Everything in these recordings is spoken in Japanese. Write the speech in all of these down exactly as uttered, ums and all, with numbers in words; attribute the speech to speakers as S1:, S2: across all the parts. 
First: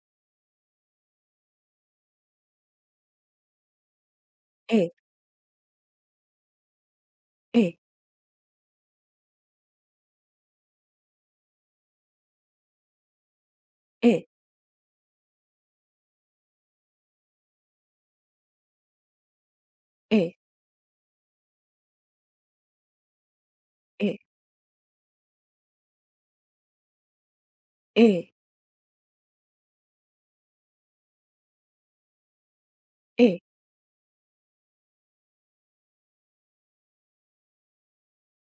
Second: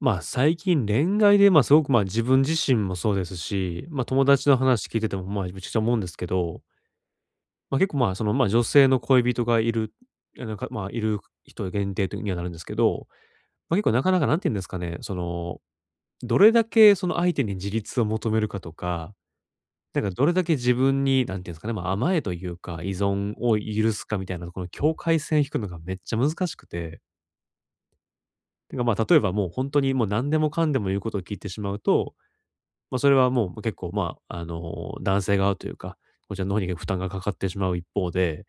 S1: まあ、最近恋愛で、まあ、すごく、まあ、自分自身もそうですし、まあ、友達の
S2: え
S1: 話
S2: え。
S1: 聞いてても、まあ、めちゃくちゃ思うんですけど、
S2: え
S1: まあ、
S2: え。
S1: 結構、まあ、その、まあ、女性の恋人がいる、あのかまあ、いる人限定にはなるんですけど、まあ、結構な
S2: え
S1: かなか、
S2: え。
S1: なんて言うんですかね、その、どれだけその相手に自立を求めるかとか、なんか
S2: え
S1: どれ
S2: え。
S1: だけ自分に、なんていうんですかね、まあ、甘えというか、依存を許すか
S2: え
S1: みたいな、この境界線引くのがめっちゃ難しくて、
S2: え。
S1: てかまあ、例えばもう本当にもう何でもかんでも言うことを聞いてしまうと、まあ、それ
S2: え
S1: は
S2: え。
S1: もうま結構、まあ、あの、男性側というか、こちらの方に負担がかかってしまう一方で、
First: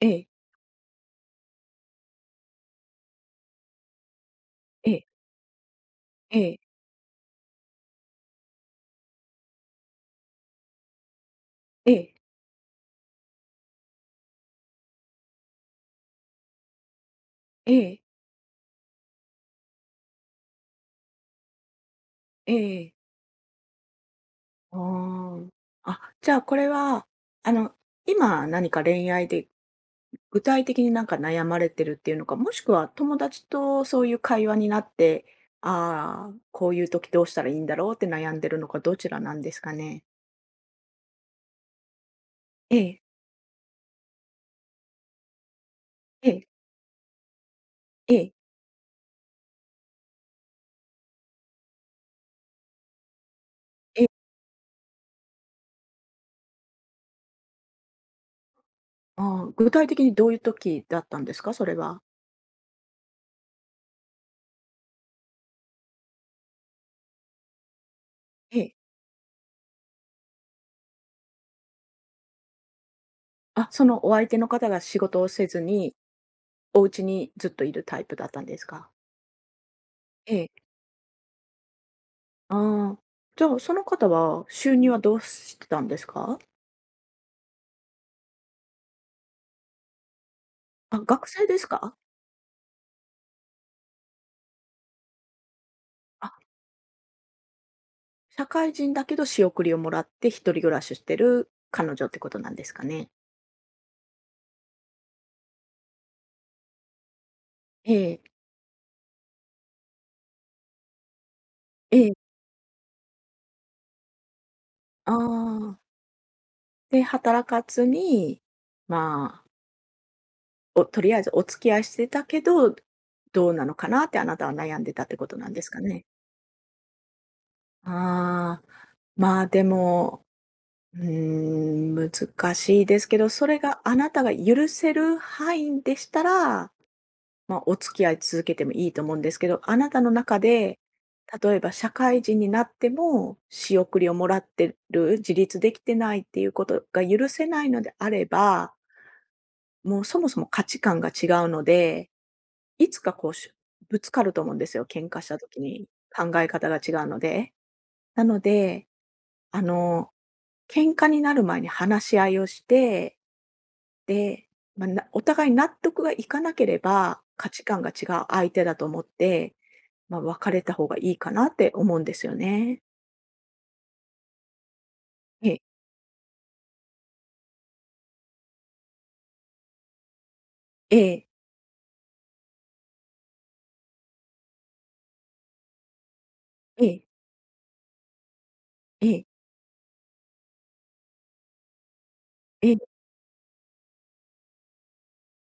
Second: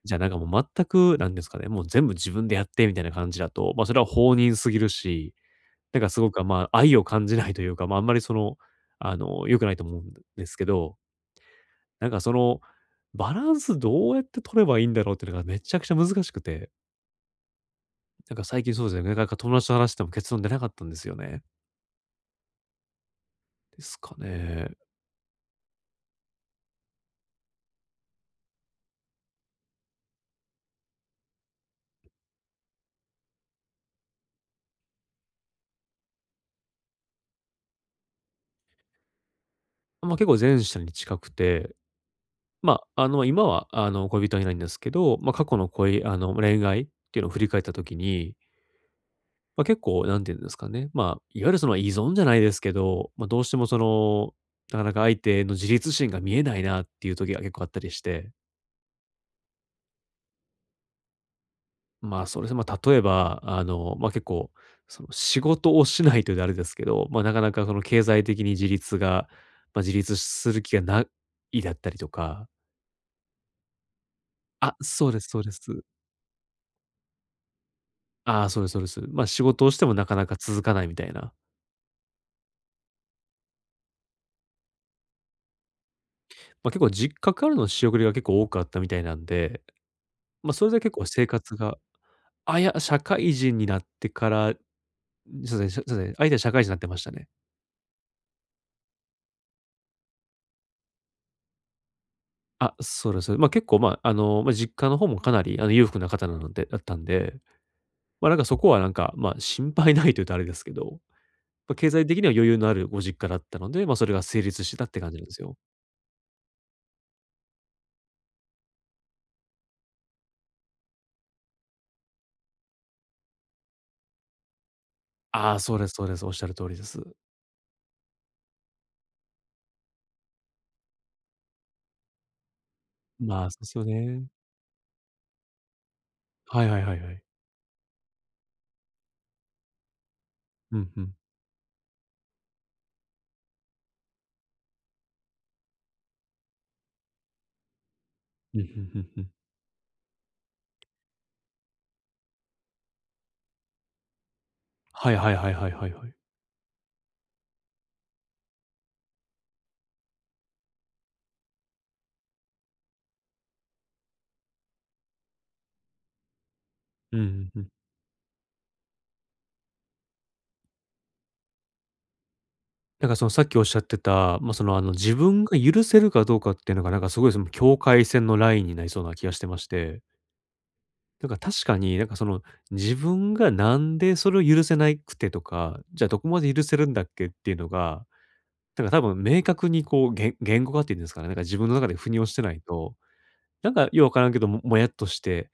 S2: え
S1: じゃあ、
S2: え。
S1: なんかもう全く、なんですかね、もう全部自分でやってみたいな感じだと、まあ、それは放任すぎる
S2: え
S1: し、なんかすごく、
S2: え。
S1: まあ、愛を感じないというか、まあ、あんまりその、あの、良くないと思うんですけど、
S2: ええ。ええ。
S1: なん
S2: え
S1: か
S2: え。
S1: その、バランスどうやって取ればいいんだろうっていうのがめちゃくちゃ難しくて、
S2: ええ。
S1: なんか最近そうですね、なかなか友達と話しても結論出なかったんですよね。
S2: ええ。
S1: ですかね。
S2: ああ。あ、じゃあこれは、あの、今何か恋愛で、具体的になんか悩まれてるっていうのか、もしくは友達とそういう会話になって、ああ、こういう時どうしたらいいんだろうって悩んでるのか、どちらなんですかね？
S1: ま、結構前者に近くて
S2: え
S1: ま
S2: え。
S1: あ、あの、今は、あの、恋人はいないんですけど、まあ、過去の恋あ
S2: え
S1: の、
S2: え。
S1: 恋愛っていうのを振り返った時
S2: ええ。
S1: に、まあ、結構何て言うんですかね、まあ、いわゆるその依存じゃないですけど、まあ、どうしてもそ
S2: ええ。
S1: の、なかなか相手の自立心が見えないなっていう時が結構あったりして、
S2: ああ、具体的にどういう時だったんですか？それは。
S1: まあ、それですねま例えば、あの、まあ、結構、その、仕事をしないというとあれですけど、まあ、なかなかその経済的に
S2: え
S1: 自
S2: え。
S1: 立がまあ、自立する気がないだったりとか
S2: あ、そのお相手の方
S1: あ、
S2: が仕
S1: そうで
S2: 事
S1: す
S2: を
S1: そう
S2: せ
S1: で
S2: ず
S1: す。
S2: に、お家にずっといるタイプだった
S1: あ
S2: ん
S1: あ、
S2: で
S1: そう
S2: す
S1: ですそうで
S2: か？
S1: す。まあ、仕事をしてもなかなか
S2: え
S1: 続
S2: え。
S1: かないみたいな。
S2: ああ、じゃあ、その方は収入はどうしてたんですか？
S1: ま、結構実家からの仕送りが結構多かったみたいなんで、ま、それで結
S2: あ、
S1: 構生
S2: 学生
S1: 活
S2: です
S1: が
S2: か？
S1: あ、いや、社会人になってから、そうですね、そうですね、相手
S2: あ、
S1: は社会人になってましたね。
S2: 社会人だけど仕送りをもらって一人暮らししてる彼女ってことなんです
S1: あ、
S2: か
S1: そ
S2: ね？
S1: うですそう。ま、結構、まあ、あの、まあ、実家の方もかなり、あの、裕福な方なのでだったんで、
S2: ええ。
S1: ま、なんかそこはなんか、ま、心配ないと言うとあれですけど、まあ、経
S2: え
S1: 済
S2: え。
S1: 的には余裕のあるご実家だったので、ま、それが成立してたって感
S2: あ
S1: じなんですよ。
S2: あ、で、働かずに、まあ、おとりあえずお付き合いしてたけど、どうなのかなってあなたは悩んでたってことなん
S1: ああ、
S2: です
S1: そう
S2: か
S1: ですそ
S2: ね？
S1: うです。おっしゃる通りです。
S2: ああ、まあ、でもうーん、難しいですけど、
S1: ま
S2: そ
S1: あ、そ
S2: れ
S1: うです
S2: が
S1: よ
S2: あなた
S1: ね。
S2: が許せる範囲でした
S1: はい
S2: ら、
S1: はいはいはい。
S2: まあ、お付き合い続けてもいいと思うんですけど、あなたの中
S1: う
S2: で、
S1: ん、うん。
S2: 例えば社会人になっても仕送りをもらってる、自立できてないっていうことが許せないのであれ
S1: うん、うん
S2: ば、
S1: うんうん。
S2: もうそもそも価値観が違うので、いつかこうしぶつかると思うんですよ、喧
S1: はい
S2: 嘩し
S1: はい
S2: た
S1: はい
S2: 時
S1: はいは
S2: に。
S1: いはい。
S2: 考え方が違うので。なので、あの、喧嘩になる前に話し合いをして、で、まあ、なお互い納得がいかなけれ
S1: うん
S2: ば、
S1: う
S2: 価
S1: んう
S2: 値
S1: ん。
S2: 観が違う相手だと思って、まあ、別れた方がいいかなって思うんですよね。
S1: なんかそのさっきおっしゃってた、まあ、その、あの、自分
S2: え
S1: が
S2: え。
S1: 許せるかどうかっていうのが、なんかすごいその境界線のラインになりそうな気がしてまして、
S2: ええ。
S1: なんか確かになんかその、自分がなんでそれを許せないくてとか、じゃあどこまで許せる
S2: え
S1: んだ
S2: え。
S1: っけっていうのが、なんか多
S2: え
S1: 分
S2: え。
S1: 明確にこう、言言語化っていうんですかね、なんか自分の中で腑に落ちてない
S2: ええ。
S1: と、なんかようわからんけど、ももやっとして、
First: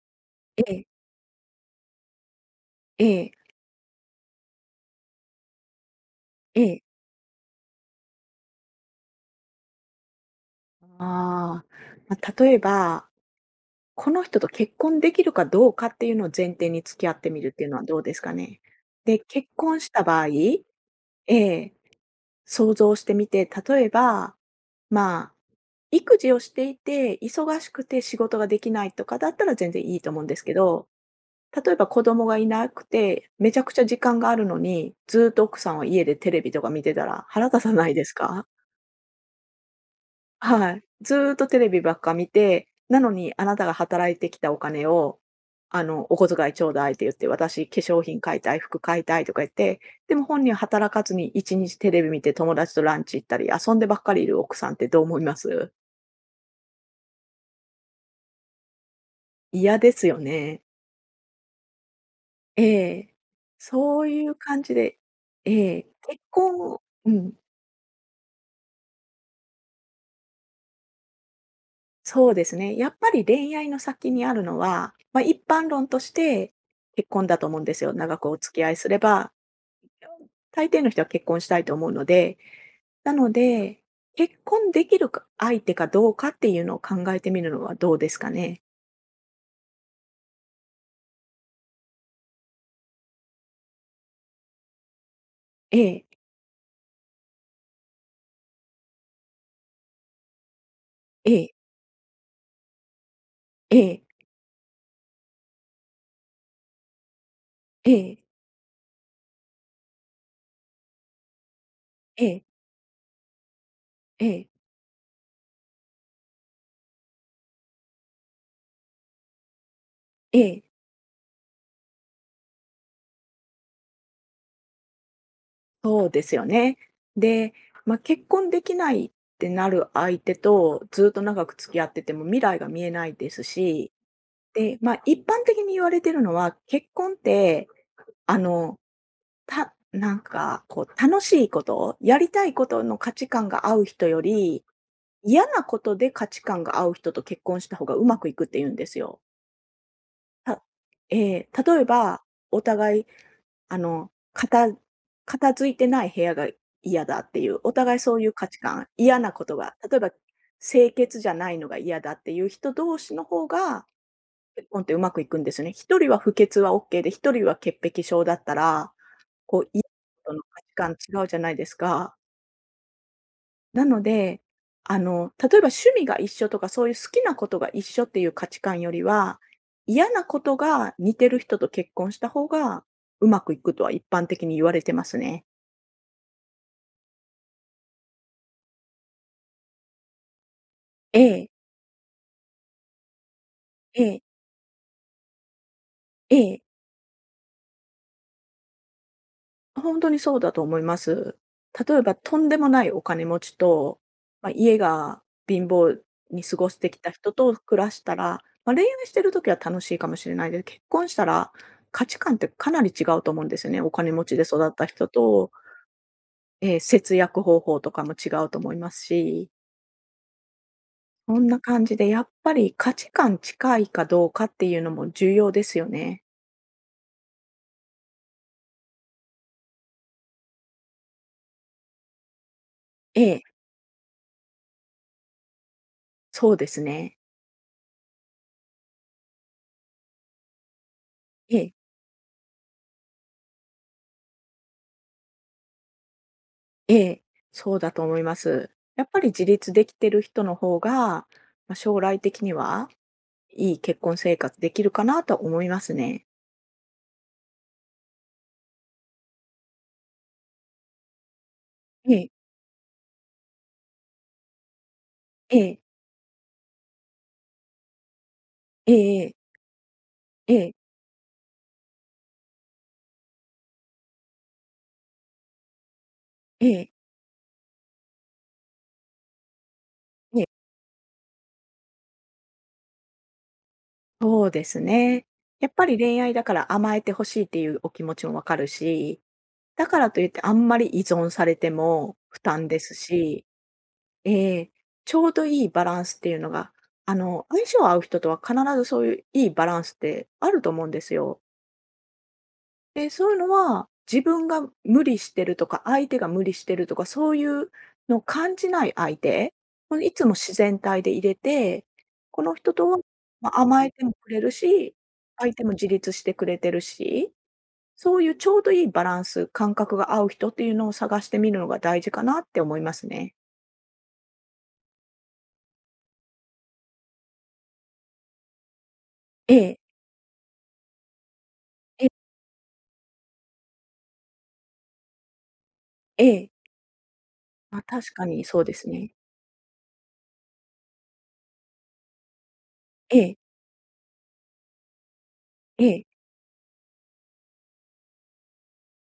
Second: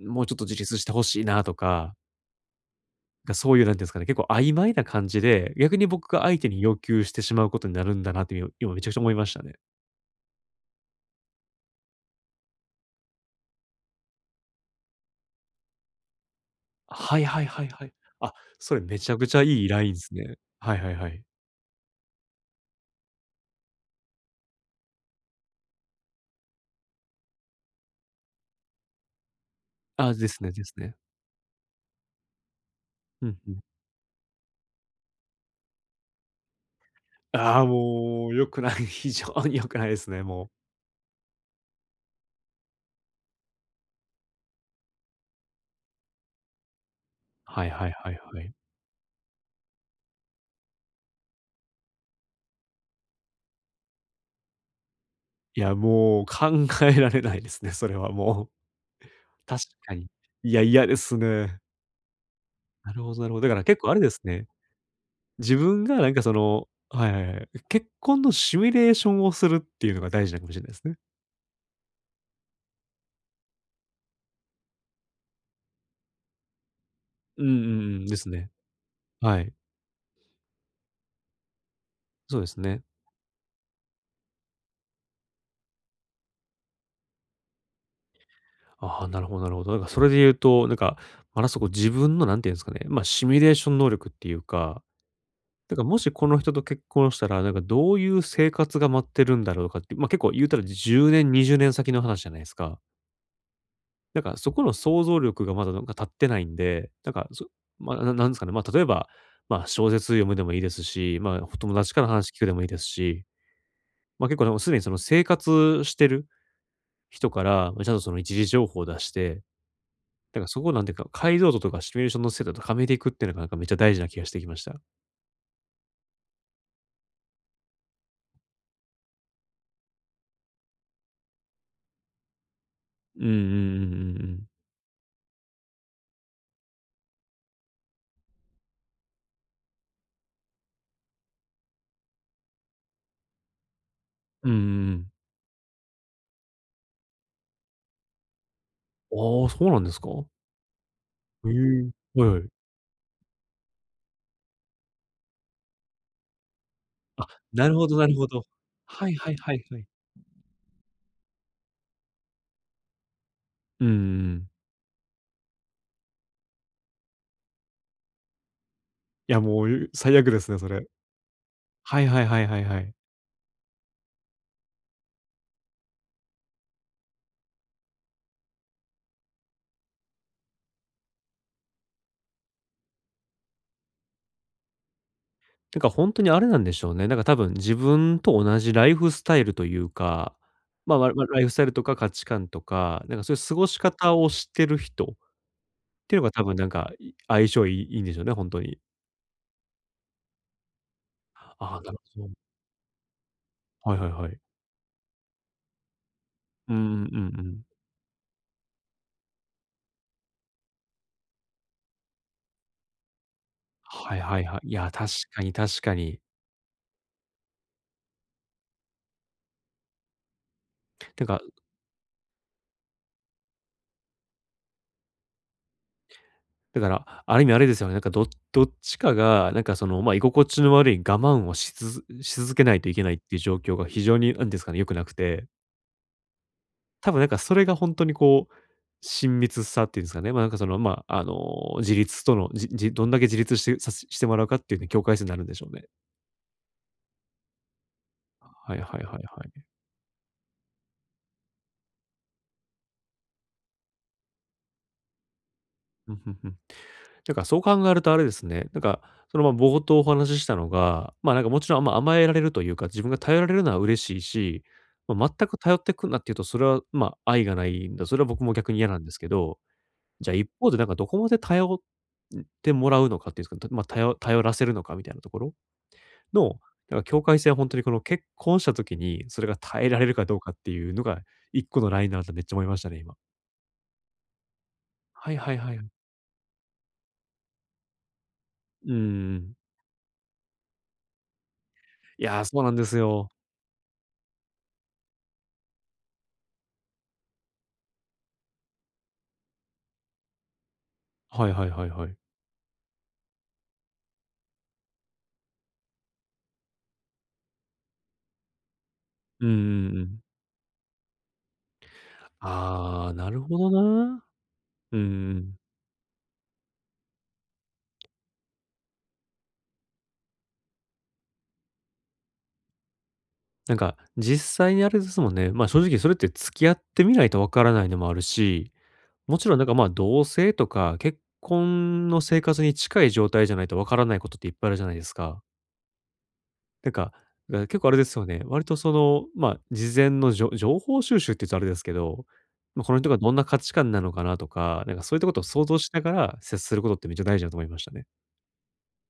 S1: もうちょっと自
S2: え
S1: 立し
S2: え。
S1: てほしいなとか
S2: ええ。
S1: が、そういう、なんていうんですかね、結構曖昧な感じで、逆に僕が相手に要求してしまうことになるんだなっていう、今めちゃくちゃ思いましたね。
S2: ああ、まあ、例えば、この人と結婚できるかどうかっていうのを前提に付き合
S1: は
S2: っ
S1: い
S2: てみ
S1: はい
S2: るっ
S1: は
S2: てい
S1: い
S2: うのは
S1: はい。
S2: どうです
S1: あ、
S2: かね？
S1: それめちゃ
S2: で、
S1: くちゃ
S2: 結
S1: いい
S2: 婚
S1: ライ
S2: し
S1: ンで
S2: た
S1: す
S2: 場合、
S1: ね。はいはいはい。
S2: ええ、想像してみて、例えば、まあ育児をしていて、忙しくて仕事ができないとかだったら全然いいと
S1: あ、
S2: 思う
S1: で
S2: んで
S1: す
S2: す
S1: ね
S2: け
S1: です
S2: ど、
S1: ね。
S2: 例えば子供がいなく
S1: う
S2: て、
S1: んう
S2: めち
S1: ん。
S2: ゃくちゃ時間があるのに、ずっと奥さんは家でテレビとか見てたら腹
S1: あ
S2: 立
S1: あ、
S2: たないです
S1: もう
S2: か？
S1: 良くない、非常に良くないですね、もう。
S2: はい。ずっとテレビばっか見て、なのにあなたが働いてきたお金を、あの、お小遣いちょうだいって言って、
S1: は
S2: 私
S1: い
S2: 化
S1: はい
S2: 粧
S1: はい
S2: 品買
S1: は
S2: い
S1: い。
S2: たい、服買いたいとか言って、でも本人は働かずにいちにちテレビ見て友達とランチ行ったり、遊んでばっかりいる奥さんってどう思いま
S1: い
S2: す？
S1: や、もう考えられないですね、それはもう。確
S2: 嫌で
S1: か
S2: す
S1: に。
S2: よ
S1: いや、
S2: ね。
S1: 嫌ですね。な
S2: え
S1: るほ
S2: え。
S1: どなるほど。だから結構あれ
S2: そ
S1: で
S2: う
S1: す
S2: いう
S1: ね
S2: 感じで、
S1: 自
S2: ええ、
S1: 分がなん
S2: 結
S1: かその
S2: 婚
S1: は
S2: う
S1: いはいは
S2: ん、
S1: い。結婚のシミュレーションをするっていうのが大事なのかもしれないですね。
S2: そうですね。やっぱり恋愛の先にあるのは、ま、一般論として結婚だ
S1: うん
S2: と
S1: うん
S2: 思うん
S1: う
S2: ですよ。
S1: ん、で
S2: 長
S1: す
S2: くお
S1: ね。
S2: 付き合いすれば、
S1: はい。
S2: 大抵の人は結婚したいと思うの
S1: そ
S2: で。
S1: うですね。
S2: なので、結婚できるか相手かどうかっていうのを考えてみるのはどうですかね。
S1: ああ、なるほどなるほど。だからそれで言うと、なんか、まだそこ自分のなんていうんですかね、まあ、シミュレーション能力っていうか、だ
S2: え
S1: からも
S2: え。
S1: しこの人と結婚したら、なんかどういう生活が待ってるんだろうとかって、ま、結構言うたらじゅうねん、
S2: え
S1: 20
S2: え。
S1: 年先の話じゃないですか。
S2: ええ。
S1: なんかそこの想像力がまだなんか立ってないんで、なんか、そ
S2: え
S1: まあ、な
S2: え。
S1: なんですかね、まあ、例えば、まあ、小説読むでもいいですし、ま、あ友達から
S2: え
S1: 話聞
S2: え。
S1: くでもいいですし、ま
S2: え
S1: あ、結構
S2: え。
S1: でもすでにその生活してる人から、ま、ちゃんとその一時情報を出して、
S2: え
S1: だからそ
S2: え。
S1: こをなんていうか、解像度とかシミュレーションの精度とかめていくっていうのがなんかめっちゃ大事な気がしてきました。
S2: そうですよね。で、まあ、結婚できないってなる相手と、ずっと長く付き合ってても未来が見えない
S1: うんう
S2: で
S1: んうんう
S2: すし、
S1: んうん。
S2: で、まあ、一般的に言われてるのは、結婚って、あの、たなんかこう楽しいこと、やりたいことの価値観が合う人よ
S1: うんうん
S2: り、
S1: うん。
S2: 嫌なことで価値観が合う人と結婚した方がうまくいくって言うんですよ。
S1: ああ、そうなんですか？
S2: たえ
S1: へ
S2: え、例え
S1: え、
S2: ば、
S1: はいはい。
S2: お互いあの、片片付いてない部屋が嫌だ
S1: あ、
S2: っていう、
S1: な
S2: お
S1: るほど
S2: 互い
S1: なる
S2: そう
S1: ほ
S2: いう
S1: ど。
S2: 価値観、
S1: はい
S2: 嫌
S1: は
S2: な
S1: い
S2: こ
S1: は
S2: と
S1: い
S2: が、
S1: はい。
S2: 例えば清潔じゃないのが嫌だっていう人同士の方
S1: う
S2: が、
S1: んうんうん。
S2: 結婚ってうまくいくんですよね。一人は不潔はオッケーで、一人は潔癖症だったら、
S1: いや、
S2: こ
S1: もう、
S2: う、い
S1: う最悪
S2: と
S1: で
S2: の
S1: すね、
S2: 価
S1: そ
S2: 値
S1: れ。
S2: 観違うじゃないです
S1: はい
S2: か。
S1: はいはいはい。はい。
S2: なので、あの、例えば趣味が一緒とか、そういう好きなことが一緒っていう価値観よりは、嫌なことが似てる人と結婚した方がうまくいくとは一般的に言われてますね。
S1: なんかほんとにあれなんでしょうね。なんか多分自分と同じライフスタイルというか、まあ、わ
S2: え
S1: わライ
S2: え。
S1: フスタイルとか価値観とか、なんかそういう過ごし
S2: え
S1: 方
S2: え。
S1: をしてる人っていうのが
S2: え
S1: 多分
S2: え。
S1: なんか、い相性いいいいんでしょうね、ほんとに。
S2: 本当にそうだと思います。
S1: ああ、な
S2: 例
S1: る
S2: えば
S1: ほ
S2: と
S1: ど。
S2: んでもないお金持ち
S1: はい
S2: と、
S1: はいはい。
S2: まあ、家が貧乏に過ご
S1: う
S2: し
S1: ん
S2: てき
S1: うん
S2: た
S1: うん
S2: 人
S1: う
S2: と
S1: ん。
S2: 暮らしたら、まあ、恋愛してる時は楽しいかもしれないけど、結婚したら価値観ってかなり違うと思うんですよね。お金
S1: はい
S2: 持ち
S1: は
S2: で
S1: いは
S2: 育
S1: い。い
S2: った
S1: や、確
S2: 人
S1: か
S2: と
S1: に確かに。
S2: えー節約方法とかも違うと思いますし、
S1: なん
S2: そ
S1: か
S2: んな感じでやっぱり価値観近いかどうかっていうのも重要ですよね。
S1: だから、ある意味あれですよね。なんかどどっちかが、なんかその、まあ、居心地の悪い我慢をしつづし続けないといけないっ
S2: え
S1: ていう
S2: え、
S1: 状況が非常に、なんですかね、良くなくて、
S2: そうです
S1: 多
S2: ね。
S1: 分なんかそれが本当にこう、親密さっていうんですかね、まあ、なんかその、まあ、あ
S2: ええ。
S1: の、自立との、じじどんだけ自立してさししてもらうかっていうね、境界線になるんでしょうね。
S2: ええ。そうだと思います。
S1: はいはいはい
S2: やっ
S1: は
S2: ぱり自
S1: い。
S2: 立できてる人の方が、まあ、将来的にはいい結婚生活できるかなと思います
S1: うん、
S2: ね。
S1: うんうん。なんかそう考えるとあれですね、なんか、その、ま、冒頭お話ししたのが、ま、なんかもちろん、ま、
S2: え
S1: 甘え
S2: え。
S1: られるというか、自分が頼られるのは嬉しいし、まあ、全く
S2: え
S1: 頼
S2: え。
S1: ってくんなっていうと、それは、ま、愛がないんだ、それは僕も逆に嫌なんですけ
S2: ええ。
S1: ど、じゃあ一
S2: ええ。ええ。え
S1: 方
S2: え。
S1: でなんかどこまで頼ってもらうのかっていうんですか、ま、あ頼頼らせるのかみたいなところの、なんか境界線は本当にこの結婚した時に、それが耐えられるかどう
S2: ええ。え
S1: かっ
S2: え。
S1: ていうのが一個のラインだなってめっちゃ思いましたね、今。
S2: そうですね。
S1: はいはい
S2: や
S1: は
S2: っ
S1: い。
S2: ぱ
S1: う
S2: り恋愛だから甘えてほしいっていうお気持ちもわかる
S1: んう
S2: し、
S1: ん。
S2: だからといってあんまり依存されても
S1: いや
S2: 負
S1: ー、そう
S2: 担
S1: なん
S2: で
S1: で
S2: す
S1: すよ。
S2: し、ええ、ちょうどいいバランスっていうのが、あの、相性合う人とは必ずそういういいバランスってあると思うんですよ。
S1: はいはいはいはい。
S2: で、そういうのは自分が無理してるとか、相手が無理してるとか、そういうのを感じない相
S1: うんう
S2: 手、
S1: ん
S2: こ
S1: う
S2: のい
S1: ん。
S2: つも自然体で入れて、この人とは、
S1: ああ、なる
S2: ま、
S1: ほど
S2: 甘えても
S1: な。
S2: くれるし、
S1: うんう
S2: 相
S1: ん。
S2: 手も自立してくれてるし、そういうちょうどいいバランス、感覚が合う人っていうのを探してみるのが大事かなって思いますね。
S1: なんか、実際にあれですもんね。まあ、正直それって付き合ってみないとわからないのもあるし、もちろ
S2: え
S1: んなんか、
S2: え。
S1: まあ、同棲とか結
S2: え
S1: 婚
S2: え。
S1: の生活に近い状態じゃないとわからないことっていっぱいあるじゃないですか。
S2: ええ。
S1: なんか、だから結
S2: ま、
S1: 構あれで
S2: 確
S1: す
S2: か
S1: よね。
S2: にそ
S1: 割
S2: うで
S1: と
S2: す
S1: そ
S2: ね。
S1: の、まあ、事前のじょ情報収集って言うとあれですけど、まあ、この人が
S2: え
S1: どん
S2: え。
S1: な価値観なのかなとか、なんかそういったことを想像
S2: え
S1: しな
S2: え。
S1: がら接することってめっちゃ大事だと思いましたね。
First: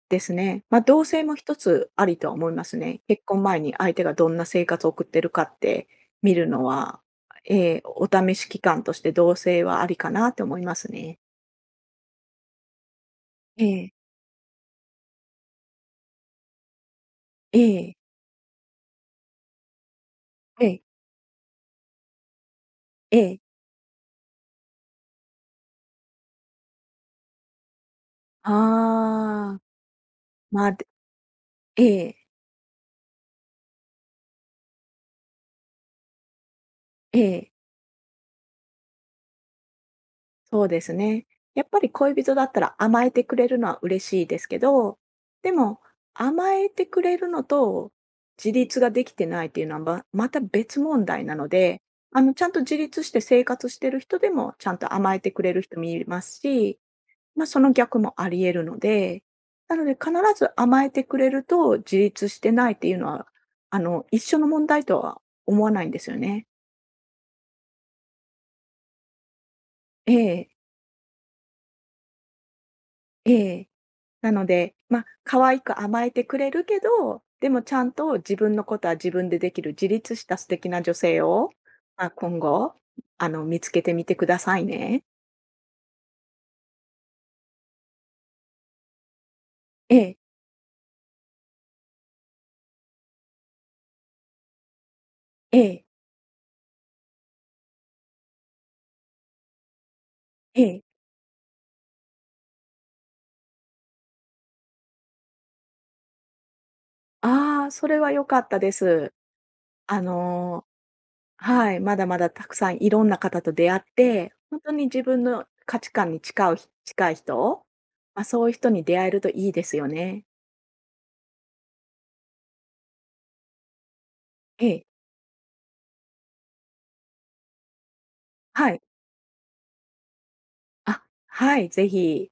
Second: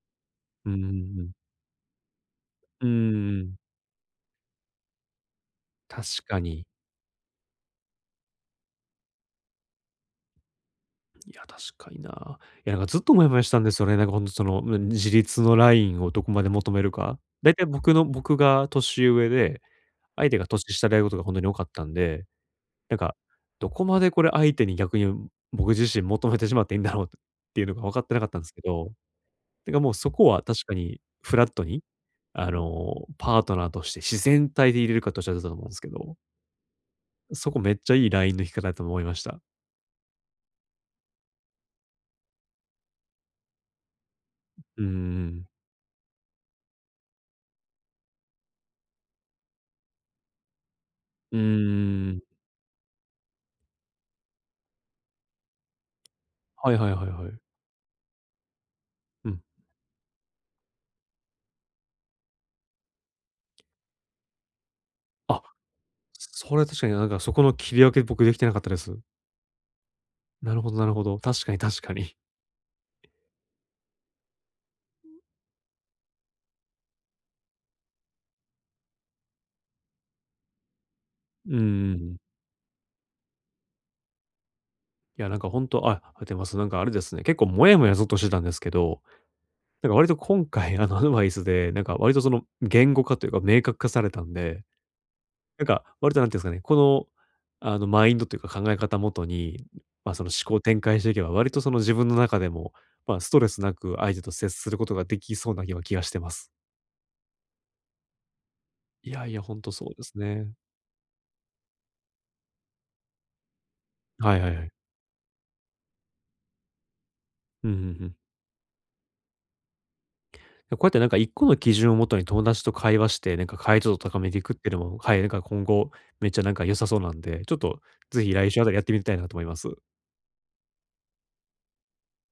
S2: ですね。
S1: うんう
S2: ま、
S1: ん
S2: 同
S1: う
S2: 棲
S1: ん。
S2: も一つありとは思います
S1: うんう
S2: ね。結
S1: んう
S2: 婚
S1: ん。
S2: 前に相手がどんな生活を送ってるかって
S1: 確
S2: 見
S1: か
S2: るの
S1: に。
S2: は、ええ、お試し期間として同棲はありかなと思いますね。
S1: いや、確かにな。いや、なんかずっとモヤモヤしたん
S2: え
S1: ですよ
S2: え。
S1: ね。なんかほんとその、む自立のラインをどこまで求めるか。だい
S2: え
S1: たい僕
S2: え。
S1: の僕が年上で、相手が
S2: え
S1: 年
S2: え。
S1: 下であることがほんとに多かったんで、なんか、
S2: ええ。
S1: どこまでこれ相手に逆に僕自身求めてしまっていいんだろうっていうのが分かってなかったんですけど、
S2: ああ、
S1: てかもうそこは確
S2: ま、
S1: か
S2: で、
S1: にフラットに、
S2: ええ、
S1: あの、パートナーとして自然体でいれるかっておっしゃってたと思うんすけど、
S2: え
S1: そ
S2: え。
S1: こめっちゃいいラインの引き方だと思いました。
S2: そうですね。やっぱり恋人だったら甘えてくれるのは嬉しいですけ
S1: うんうんう
S2: ど、
S1: ん。
S2: でも甘えてくれるのと自立ができてないっていうのはままた別問題な
S1: う
S2: ので、
S1: ー
S2: あ
S1: ん。
S2: の、ちゃんと自立して生活してる人でもちゃんと甘えてくれる人もいます
S1: はい
S2: し、
S1: はいはいはい。
S2: まあその逆もあり得るので、
S1: うん。
S2: なので必ず甘えてくれると自立してないっていうのは、あの、一緒の問題とは
S1: あ、
S2: 思わないんですよね。
S1: それ確かになんかそこの切り分け僕できてなかったです。
S2: ええ。
S1: なるほどなるほど。確かに確かに。
S2: ええ。なので、まあ、可愛く甘えてくれるけど、でもちゃんと自分のことは自分でできる自立した素敵な女性 を、
S1: うんうんう
S2: まあ、
S1: ん。
S2: 今後、あの、見つけてみてくださいね。
S1: いやなんか本当あ、あてます。なんかあれですね、結構モヤモヤずっとしてたんですけど、なんか
S2: え
S1: 割と
S2: え。
S1: 今回あのアドバイスで、なんか割とその言語化というか明確化されたんで、
S2: え
S1: なんか
S2: え。
S1: 割と何ていうんですかね、この、あのマインドというか考え方元に、ま、その思考を
S2: え
S1: 展
S2: え。
S1: 開していけば、割とその自分の中でも、ま、ストレスなく相手と接することができそうな気は気がしてます。
S2: ああ、それは良かったで
S1: い
S2: す。
S1: やいや、本当そう
S2: あ
S1: ですね。
S2: のーはい、まだまだたくさんいろんな方と出会って、
S1: はいはい
S2: 本
S1: はい。
S2: 当に自分の価値観に近う近い人、
S1: うんうんうん。
S2: まあ、そういう人に出会えるといいですよね。
S1: こうやってなんかいっこの基準をもとに友達と会話して、なんか解像度を高めていくっ
S2: え
S1: ていうの
S2: え、
S1: も、はい、なんか今後めっちゃなんか良さそうなんで、ちょっとぜひ来週あ
S2: は
S1: たりや
S2: い。
S1: ってみたいなと思います。
S2: あ、はい、ぜひ。